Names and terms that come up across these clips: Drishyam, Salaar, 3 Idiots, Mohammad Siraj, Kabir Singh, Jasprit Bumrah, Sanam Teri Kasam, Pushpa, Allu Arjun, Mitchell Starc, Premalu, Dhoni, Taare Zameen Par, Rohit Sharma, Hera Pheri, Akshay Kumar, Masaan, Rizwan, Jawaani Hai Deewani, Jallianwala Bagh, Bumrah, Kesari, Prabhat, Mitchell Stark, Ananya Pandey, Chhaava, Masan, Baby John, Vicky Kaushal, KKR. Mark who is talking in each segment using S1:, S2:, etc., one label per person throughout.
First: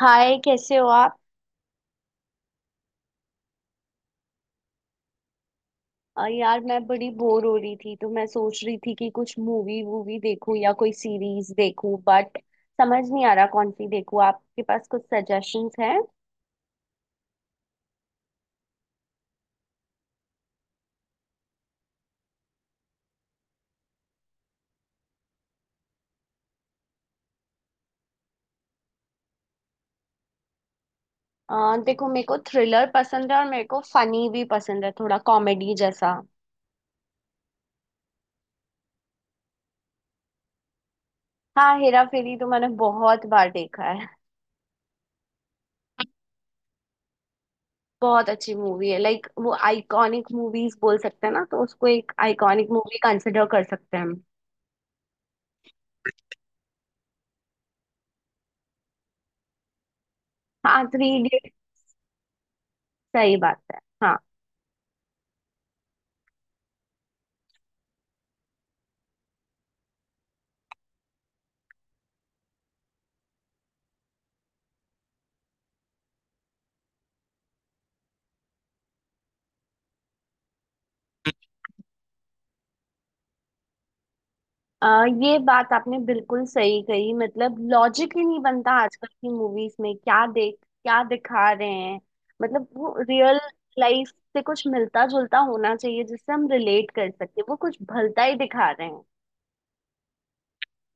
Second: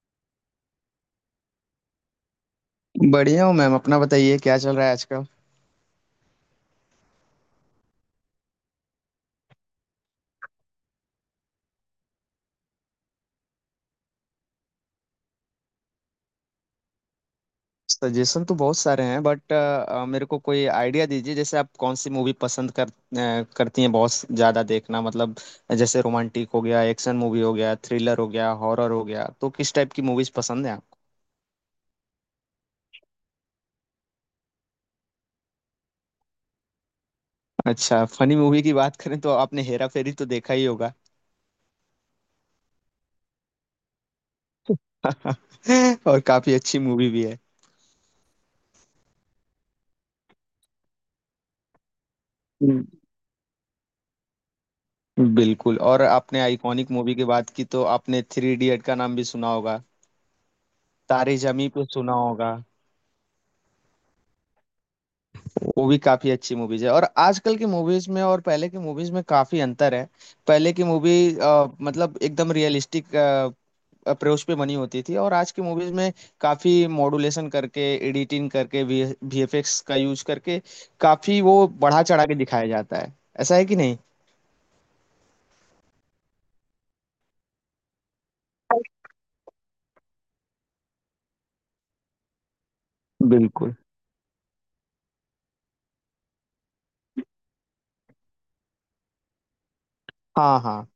S1: हाय, कैसे हो आप।
S2: बढ़िया हूँ मैम। अपना बताइए क्या चल रहा है आजकल।
S1: यार, मैं बड़ी बोर हो रही थी तो मैं सोच रही थी कि कुछ मूवी वूवी देखूं या कोई सीरीज देखूं बट समझ नहीं आ रहा कौन सी देखूं। आपके पास कुछ सजेशंस हैं।
S2: सजेशन तो बहुत सारे हैं बट मेरे को कोई आइडिया दीजिए। जैसे आप कौन सी मूवी पसंद कर करती हैं, बहुत ज़्यादा देखना मतलब। जैसे रोमांटिक हो गया, एक्शन मूवी हो गया, थ्रिलर हो गया, हॉरर हो गया, तो किस टाइप की मूवीज़ पसंद है आपको।
S1: देखो, मेरे को थ्रिलर पसंद है और मेरे को फनी भी पसंद है, थोड़ा कॉमेडी जैसा।
S2: अच्छा, फनी मूवी की बात करें तो आपने हेरा फेरी तो देखा ही होगा।
S1: हाँ, हेरा फेरी तो मैंने बहुत बार देखा है।
S2: और काफ़ी अच्छी मूवी भी है।
S1: बहुत अच्छी मूवी है, लाइक वो आइकॉनिक मूवीज बोल सकते हैं ना, तो उसको एक आइकॉनिक
S2: हम्म।
S1: मूवी कंसिडर कर सकते हैं हम।
S2: बिल्कुल। और आपने आइकॉनिक मूवी की बात की तो आपने थ्री इडियट का नाम भी सुना होगा।
S1: हाँ, थ्री
S2: तारे
S1: इडियट।
S2: जमी पे सुना होगा।
S1: सही बात है, हाँ।
S2: वो भी काफी अच्छी मूवीज है। और आजकल की मूवीज में और पहले की मूवीज में काफी अंतर है। पहले की मूवी मतलब एकदम रियलिस्टिक अप्रोच पे बनी होती थी, और आज की मूवीज में काफी मॉड्यूलेशन करके, एडिटिंग करके, वी वीएफएक्स का यूज करके काफी वो बढ़ा चढ़ा के दिखाया जाता है। ऐसा है कि नहीं।
S1: अ, ये बात आपने बिल्कुल सही कही। मतलब लॉजिक ही नहीं बनता आजकल की मूवीज में, क्या देख क्या दिखा रहे हैं। मतलब वो रियल
S2: बिल्कुल।
S1: लाइफ से कुछ मिलता जुलता होना चाहिए जिससे हम रिलेट कर सकते हैं, वो कुछ भलता ही दिखा रहे हैं।
S2: हाँ हाँ।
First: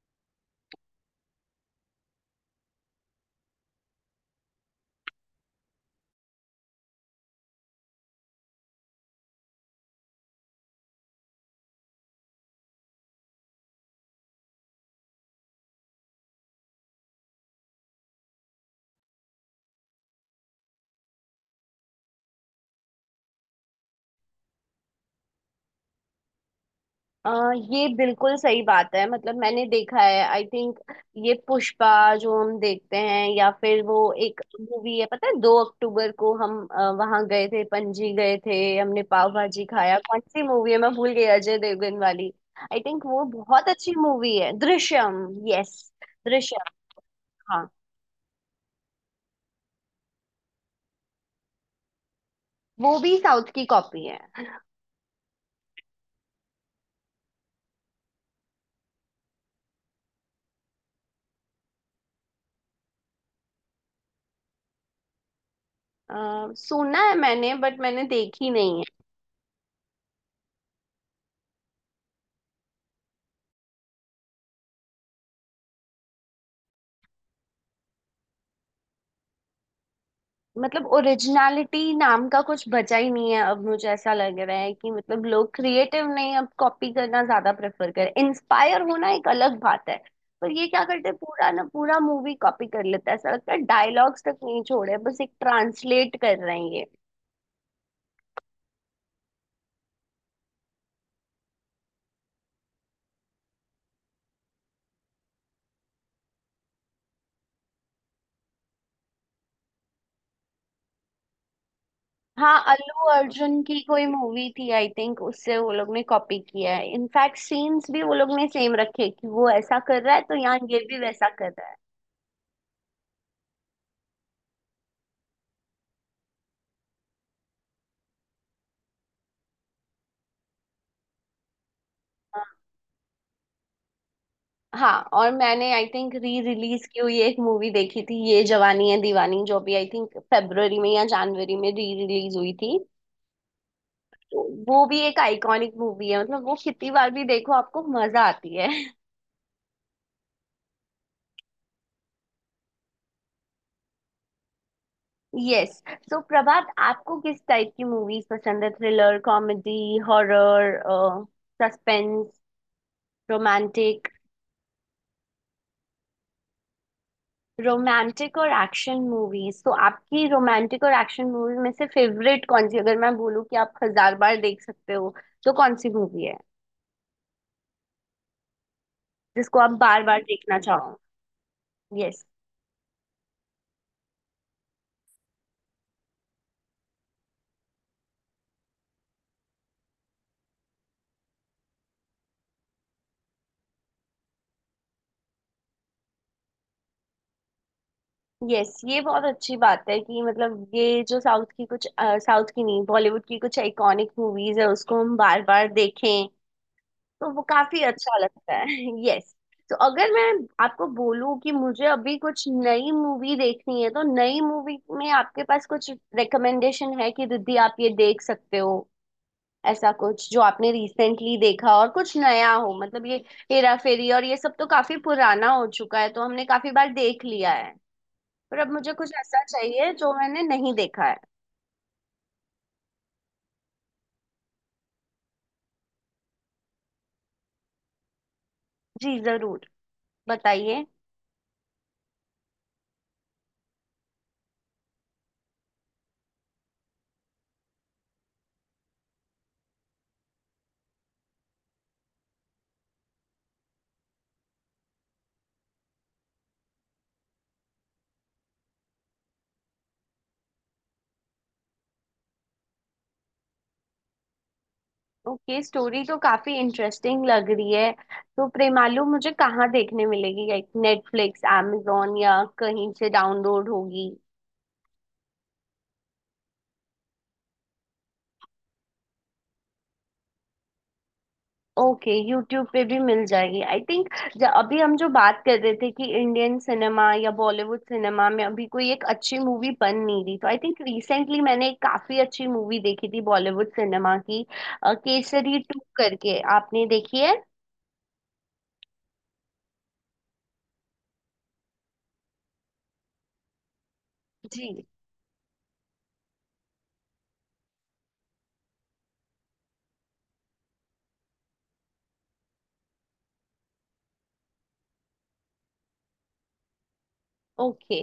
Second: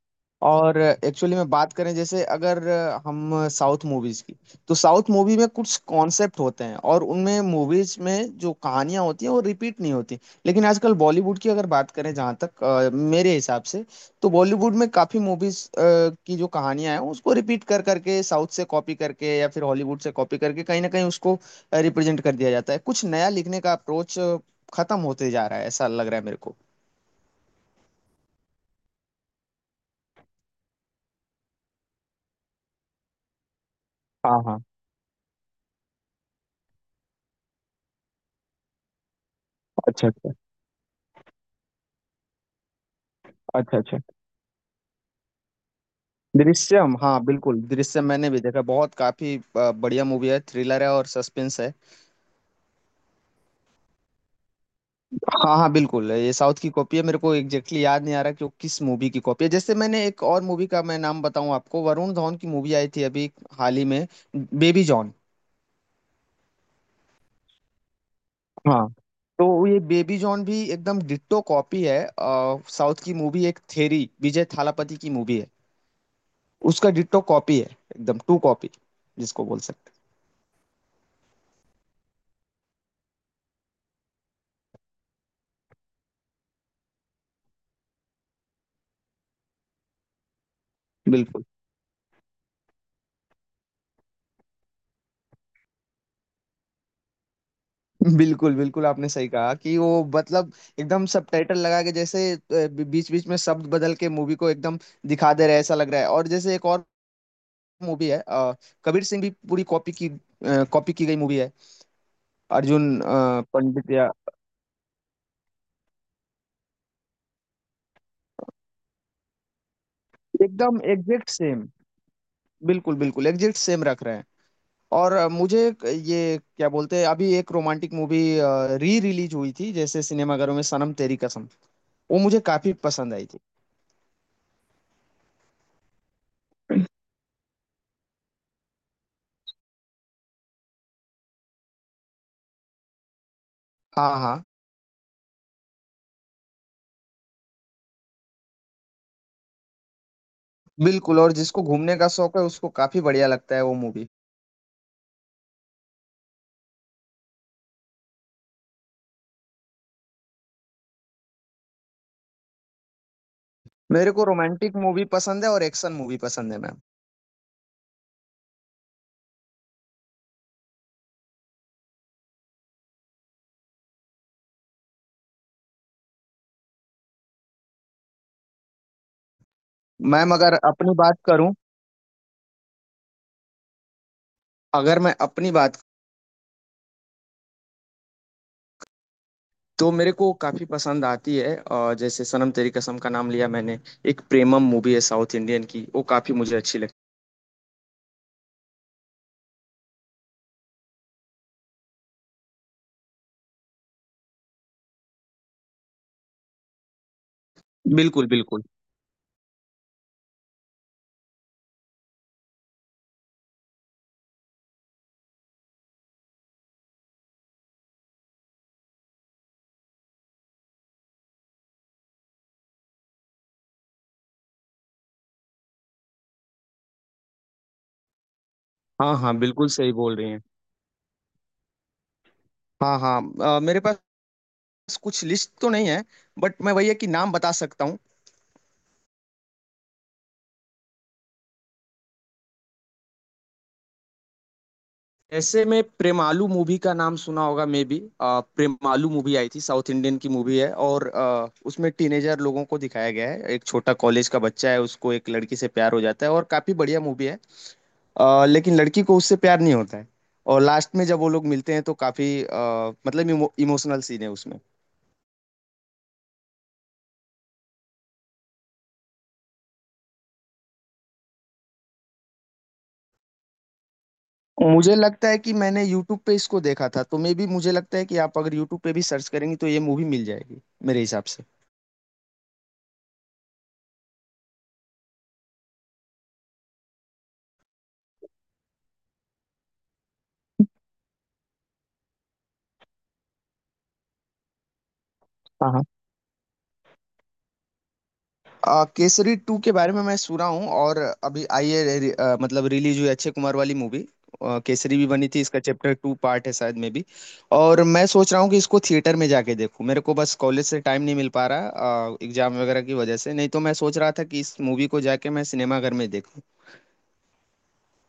S2: और एक्चुअली में बात करें, जैसे अगर हम साउथ मूवीज की, तो साउथ मूवी में कुछ कॉन्सेप्ट होते हैं और उनमें मूवीज में जो कहानियां होती हैं वो रिपीट नहीं होती। लेकिन आजकल बॉलीवुड की अगर बात करें, जहां तक मेरे हिसाब से, तो बॉलीवुड में काफी मूवीज की जो कहानियां हैं उसको रिपीट कर करके, साउथ से कॉपी करके या फिर हॉलीवुड से कॉपी करके, कहीं ना कहीं उसको रिप्रेजेंट कर दिया जाता है। कुछ नया लिखने का अप्रोच खत्म होते जा रहा है, ऐसा लग रहा है मेरे को।
S1: अ ये बिल्कुल सही बात है। मतलब मैंने देखा है, आई थिंक ये पुष्पा जो हम देखते हैं, या फिर वो एक
S2: हाँ हाँ।
S1: मूवी है, पता है, 2 अक्टूबर को हम वहां गए थे, पणजी गए थे, हमने पाव भाजी खाया।
S2: अच्छा
S1: कौन
S2: अच्छा।
S1: सी मूवी है, मैं भूल गई, अजय देवगन वाली। आई थिंक वो बहुत
S2: अच्छा
S1: अच्छी
S2: अच्छा।
S1: मूवी है, दृश्यम। यस, दृश्यम।
S2: दृश्यम, हाँ बिल्कुल
S1: हाँ,
S2: दृश्यम। मैंने भी देखा, बहुत काफी बढ़िया मूवी है, थ्रिलर है और सस्पेंस है।
S1: वो भी साउथ की कॉपी है।
S2: हाँ हाँ बिल्कुल, ये साउथ की कॉपी है। मेरे को एग्जैक्टली याद नहीं आ रहा कि वो किस मूवी की कॉपी है। जैसे मैंने एक और मूवी का मैं नाम बताऊं आपको, वरुण धवन की मूवी आई थी अभी हाल ही में, बेबी जॉन।
S1: सुना है मैंने बट मैंने देखी नहीं।
S2: हाँ। तो ये बेबी जॉन भी एकदम डिट्टो कॉपी है। साउथ की मूवी एक थेरी, विजय थालापति की मूवी है, उसका डिट्टो कॉपी है, एकदम टू कॉपी जिसको बोल सकते
S1: मतलब ओरिजिनलिटी नाम का कुछ बचा ही नहीं है अब, मुझे ऐसा लग रहा है कि मतलब लोग क्रिएटिव नहीं, अब कॉपी करना ज्यादा प्रेफर कर। इंस्पायर होना एक अलग बात है, पर ये क्या करते
S2: हैं।
S1: हैं,
S2: बिल्कुल
S1: पूरा ना पूरा मूवी कॉपी कर लेता है। ऐसा लगता है डायलॉग्स तक नहीं छोड़े, बस एक ट्रांसलेट कर रहे हैं ये।
S2: बिल्कुल। बिल्कुल आपने सही कहा कि वो मतलब एकदम सबटाइटल लगा के, जैसे बीच बीच में शब्द बदल के मूवी को एकदम दिखा दे रहे हैं ऐसा लग रहा है। और जैसे एक और मूवी है कबीर सिंह भी पूरी कॉपी की, कॉपी की गई मूवी है।
S1: हाँ,
S2: अर्जुन
S1: अल्लू अर्जुन की
S2: पंडित
S1: कोई
S2: या,
S1: मूवी थी, आई थिंक उससे वो लोग ने कॉपी किया है। इनफैक्ट सीन्स भी वो लोग ने सेम रखे, कि वो ऐसा कर रहा है तो यहाँ ये
S2: एकदम
S1: भी वैसा
S2: एग्जैक्ट
S1: कर
S2: सेम।
S1: रहा है।
S2: बिल्कुल बिल्कुल एग्जैक्ट सेम रख रहे हैं। और मुझे एक, ये क्या बोलते हैं, अभी एक रोमांटिक मूवी री रिलीज हुई थी जैसे सिनेमाघरों में, सनम तेरी कसम। वो मुझे काफी पसंद आई थी।
S1: हाँ और मैंने आई थिंक री रिलीज की हुई एक मूवी देखी थी, ये जवानी है दीवानी, जो भी आई थिंक फरवरी में या जनवरी में री रिलीज हुई थी।
S2: हाँ
S1: तो
S2: हाँ।
S1: वो भी एक आइकॉनिक मूवी है, मतलब वो कितनी बार भी देखो आपको मजा आती है।
S2: बिल्कुल। और जिसको घूमने का शौक है उसको काफी बढ़िया लगता है वो मूवी।
S1: यस। सो प्रभात, आपको किस टाइप की मूवीज पसंद है, थ्रिलर, कॉमेडी, हॉरर, सस्पेंस,
S2: मेरे
S1: रोमांटिक?
S2: को रोमांटिक मूवी पसंद है और एक्शन मूवी पसंद है मैम।
S1: रोमांटिक और एक्शन मूवीज, तो आपकी रोमांटिक और एक्शन मूवी में से फेवरेट कौन सी, अगर मैं बोलूँ कि आप हजार बार देख सकते हो, तो कौन सी मूवी है जिसको आप बार बार
S2: मैम अगर
S1: देखना
S2: अपनी
S1: चाहो?
S2: बात करूं,
S1: यस।
S2: अगर मैं अपनी बात, तो मेरे को काफी पसंद आती है। और जैसे सनम तेरी कसम का नाम लिया मैंने, एक प्रेमम मूवी है साउथ इंडियन की, वो काफी मुझे अच्छी
S1: यस, ये बहुत अच्छी बात है कि मतलब ये जो साउथ की कुछ, साउथ की नहीं, बॉलीवुड की कुछ आइकॉनिक मूवीज है उसको हम बार बार देखें, तो वो काफी
S2: लगती।
S1: अच्छा
S2: बिल्कुल
S1: लगता
S2: बिल्कुल।
S1: है। यस। तो अगर मैं आपको बोलूं कि मुझे अभी कुछ नई मूवी देखनी है, तो नई मूवी में आपके पास कुछ रिकमेंडेशन है कि दीदी आप ये देख सकते हो, ऐसा कुछ जो आपने रिसेंटली देखा और कुछ नया हो। मतलब ये हेरा फेरी और ये सब तो काफी पुराना हो चुका है, तो हमने काफी बार देख लिया है। पर अब मुझे
S2: हाँ
S1: कुछ
S2: हाँ
S1: ऐसा
S2: बिल्कुल सही
S1: चाहिए
S2: बोल
S1: जो
S2: रही हैं।
S1: मैंने नहीं देखा है।
S2: हाँ हाँ मेरे पास कुछ लिस्ट तो नहीं है बट मैं भैया कि नाम बता सकता हूँ।
S1: जी जरूर, बताइए।
S2: ऐसे में प्रेमालू मूवी का नाम सुना होगा मे बी। प्रेमालू मूवी आई थी, साउथ इंडियन की मूवी है, और उसमें टीनेजर लोगों को दिखाया गया है। एक छोटा कॉलेज का बच्चा है, उसको एक लड़की से प्यार हो जाता है, और काफी बढ़िया मूवी है। लेकिन लड़की को उससे प्यार नहीं होता है, और लास्ट में जब वो लोग मिलते हैं तो काफी मतलब इमोशनल सीन है उसमें।
S1: ओके, स्टोरी तो काफी इंटरेस्टिंग लग रही है। तो प्रेमालू मुझे कहाँ देखने मिलेगी, लाइक नेटफ्लिक्स, amazon, या कहीं से डाउनलोड होगी?
S2: मुझे लगता है कि मैंने यूट्यूब पे इसको देखा था, तो मे बी मुझे लगता है कि आप अगर यूट्यूब पे भी सर्च करेंगी तो ये मूवी मिल जाएगी मेरे हिसाब
S1: ओके, यूट्यूब पे भी मिल जाएगी आई थिंक। अभी हम जो बात कर रहे थे कि इंडियन सिनेमा या बॉलीवुड सिनेमा में अभी कोई एक अच्छी मूवी बन नहीं रही, तो आई थिंक रिसेंटली मैंने एक काफी अच्छी मूवी देखी थी बॉलीवुड सिनेमा की, केसरी
S2: से।
S1: टू करके, आपने देखी है?
S2: केसरी टू के बारे में मैं सुना हूँ, और अभी आई है रे- रे- आ, मतलब रिलीज हुई, अक्षय कुमार वाली मूवी।
S1: जी।
S2: केसरी भी बनी थी, इसका चैप्टर टू पार्ट है शायद में भी। और मैं सोच रहा हूँ कि इसको थिएटर में जाके देखूँ। मेरे को बस कॉलेज से टाइम नहीं मिल पा रहा, एग्जाम वगैरह की वजह से। नहीं तो मैं सोच रहा था कि इस मूवी को जाके मैं सिनेमाघर में देखूँ।
S1: ओके,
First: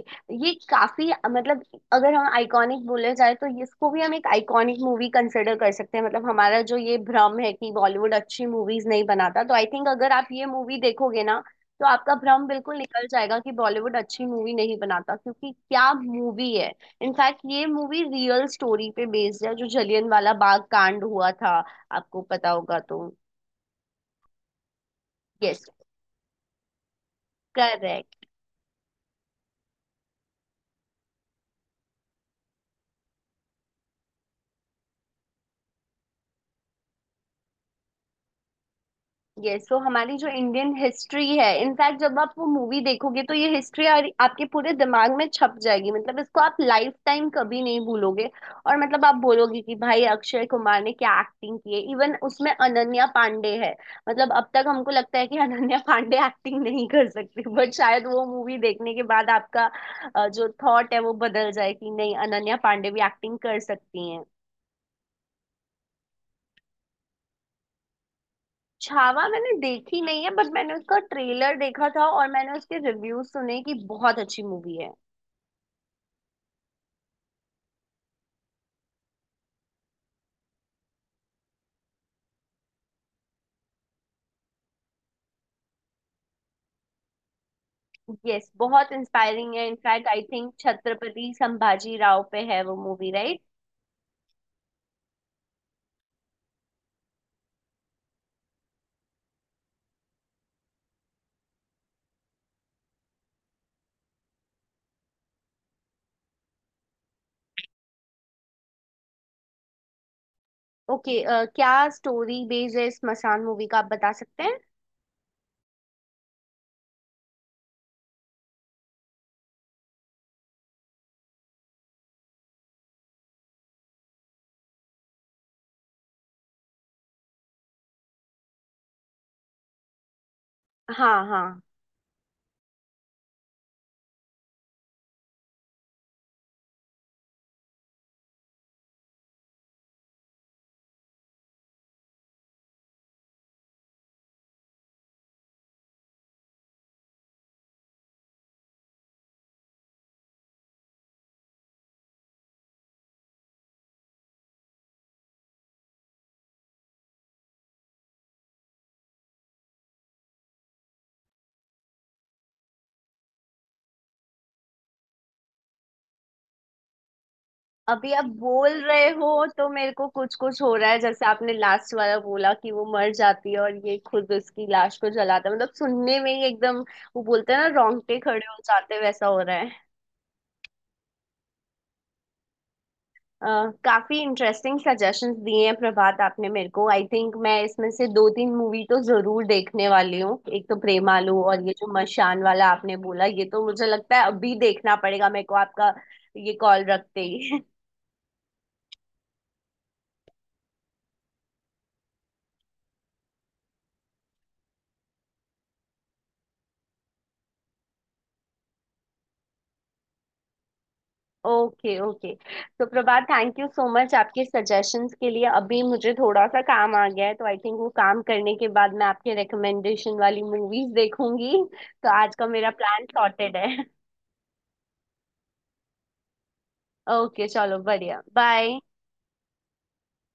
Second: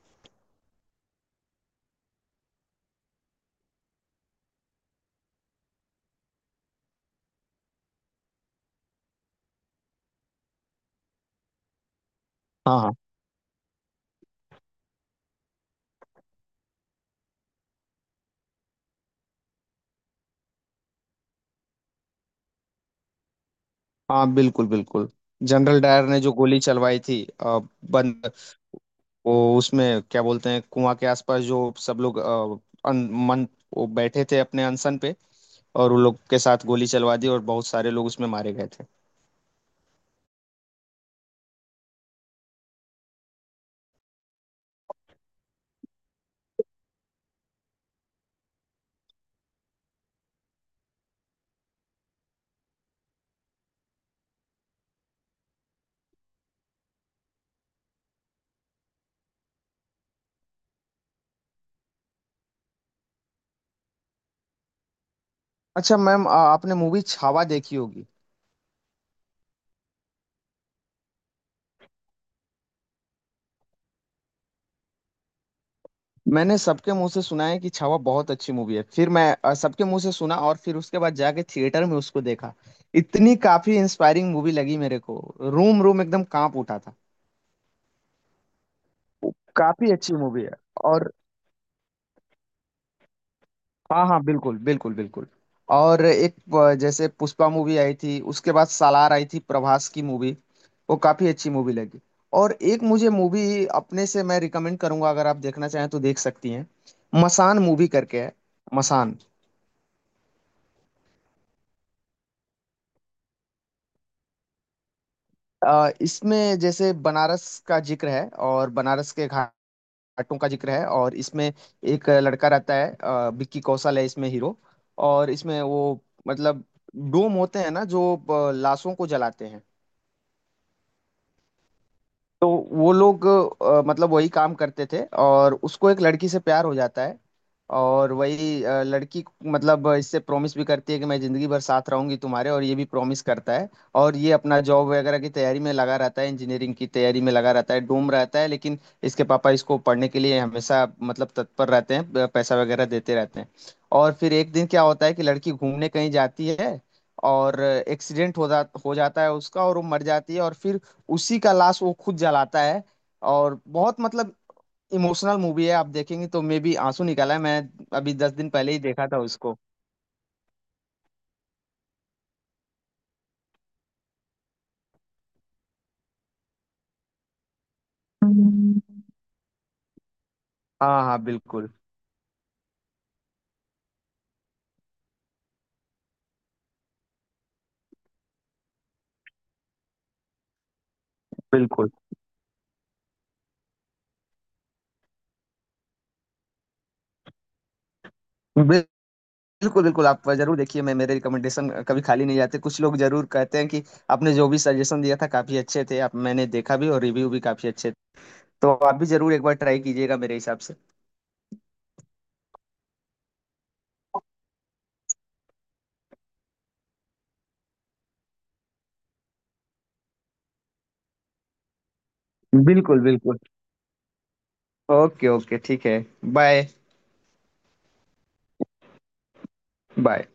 S1: ये काफी मतलब, अगर हम आइकॉनिक बोले जाए तो इसको भी हम एक आइकॉनिक मूवी कंसिडर कर सकते हैं। मतलब हमारा जो ये भ्रम है कि बॉलीवुड अच्छी मूवीज नहीं बनाता, तो आई थिंक अगर आप ये मूवी देखोगे ना, तो आपका भ्रम बिल्कुल
S2: हाँ हाँ।
S1: निकल जाएगा कि बॉलीवुड अच्छी मूवी नहीं बनाता, क्योंकि क्या मूवी है। इनफैक्ट ये मूवी रियल स्टोरी पे बेस्ड है, जो जलियनवाला बाग कांड हुआ था, आपको पता होगा तो।
S2: हाँ बिल्कुल बिल्कुल।
S1: यस।
S2: जनरल डायर ने जो गोली चलवाई थी,
S1: करेक्ट।
S2: बंद, वो उसमें क्या बोलते हैं, कुआं के आसपास जो सब लोग मन, वो बैठे थे अपने अनशन पे, और उन लोग के साथ गोली चलवा दी और बहुत सारे लोग उसमें मारे गए थे।
S1: ये, सो हमारी जो इंडियन हिस्ट्री है, इनफैक्ट जब आप वो मूवी देखोगे तो ये हिस्ट्री आपके पूरे दिमाग में छप जाएगी। मतलब इसको आप लाइफ टाइम कभी नहीं भूलोगे। और मतलब आप बोलोगे कि भाई अक्षय कुमार ने क्या एक्टिंग की है। इवन उसमें अनन्या पांडे है, मतलब अब तक हमको लगता है कि अनन्या पांडे एक्टिंग नहीं कर सकती, बट शायद वो मूवी देखने के बाद आपका जो थॉट है वो बदल जाए कि नहीं, अनन्या पांडे भी एक्टिंग कर सकती हैं।
S2: अच्छा मैम, आपने मूवी छावा देखी होगी।
S1: छावा मैंने देखी नहीं है, बट मैंने उसका ट्रेलर देखा था और मैंने उसके रिव्यूज सुने कि बहुत अच्छी मूवी है।
S2: मैंने सबके मुंह से सुना है कि छावा बहुत अच्छी मूवी है। फिर मैं सबके मुंह से सुना, और फिर उसके बाद जाके थिएटर में उसको देखा। इतनी काफी इंस्पायरिंग मूवी लगी मेरे को, रूम रूम एकदम कांप उठा था।
S1: यस, बहुत इंस्पायरिंग है।
S2: काफी
S1: इनफैक्ट
S2: अच्छी
S1: आई
S2: मूवी है।
S1: थिंक
S2: और
S1: छत्रपति संभाजी राव पे है वो मूवी, राइट?
S2: हाँ हाँ बिल्कुल बिल्कुल बिल्कुल। और एक, जैसे पुष्पा मूवी आई थी, उसके बाद सालार आई थी प्रभास की मूवी, वो काफी अच्छी मूवी लगी। और एक मुझे मूवी अपने से मैं रिकमेंड करूंगा, अगर आप देखना चाहें तो देख सकती हैं। मसान मूवी करके है, मसान।
S1: ओके, क्या स्टोरी बेस है इस मसान मूवी का, आप बता सकते हैं?
S2: इसमें जैसे बनारस का जिक्र है और बनारस के घाटों का जिक्र है। और इसमें एक लड़का रहता है, विक्की कौशल है इसमें हीरो। और इसमें वो मतलब डोम होते हैं ना जो लाशों को जलाते हैं।
S1: हाँ हाँ।
S2: तो वो लोग मतलब वही काम करते थे, और उसको एक लड़की से प्यार हो जाता है। और वही लड़की मतलब इससे प्रॉमिस भी करती है कि मैं जिंदगी भर साथ रहूंगी तुम्हारे, और ये भी प्रॉमिस करता है। और ये अपना जॉब वगैरह की तैयारी में लगा रहता है, इंजीनियरिंग की तैयारी में लगा रहता है, डूम रहता है। लेकिन इसके पापा इसको पढ़ने के लिए हमेशा मतलब तत्पर रहते हैं, पैसा वगैरह देते रहते हैं। और फिर एक दिन क्या होता है कि लड़की घूमने कहीं जाती है, और एक्सीडेंट हो जाता है उसका, और वो मर जाती है। और फिर उसी का लाश वो खुद जलाता है। और बहुत मतलब इमोशनल मूवी है, आप देखेंगे तो मे भी, आंसू निकाला है मैं।
S1: अभी
S2: अभी
S1: आप
S2: 10 दिन
S1: बोल
S2: पहले ही देखा
S1: रहे
S2: था
S1: हो
S2: उसको।
S1: तो मेरे को कुछ कुछ हो रहा है, जैसे आपने लास्ट वाला बोला कि वो मर जाती है और ये खुद उसकी लाश को जलाता है, मतलब सुनने में ही एकदम। वो बोलते हैं ना, रोंगटे खड़े हो जाते हैं, वैसा हो रहा है।
S2: हाँ हाँ बिल्कुल
S1: अ, काफी इंटरेस्टिंग सजेशंस दिए हैं प्रभात आपने मेरे को। आई थिंक मैं इसमें से 2 3 मूवी तो जरूर देखने वाली हूँ, एक तो प्रेमालू और ये
S2: बिल्कुल।
S1: जो मशान वाला आपने बोला, ये तो मुझे लगता है अभी देखना पड़ेगा मेरे को, आपका ये कॉल रखते ही।
S2: बिल- बिल्कुल बिल्कुल, आप जरूर देखिए। मैं, मेरे रिकमेंडेशन कभी खाली नहीं जाते। कुछ लोग जरूर कहते हैं कि आपने जो भी सजेशन दिया था काफी अच्छे थे, आप मैंने देखा भी और रिव्यू भी काफी अच्छे थे। तो आप भी जरूर एक बार ट्राई कीजिएगा मेरे हिसाब से।
S1: Okay okay. तो Prabhat, thank you so much आपके सजेशंस के लिए। अभी मुझे थोड़ा सा काम आ गया है, तो आई थिंक वो काम करने के बाद मैं आपके रिकमेंडेशन वाली मूवीज देखूंगी, तो आज का मेरा
S2: बिल्कुल
S1: प्लान
S2: बिल्कुल।
S1: सॉर्टेड है।
S2: ओके ओके ठीक है। बाय।
S1: ओके चलो, बढ़िया, बाय।
S2: बाय।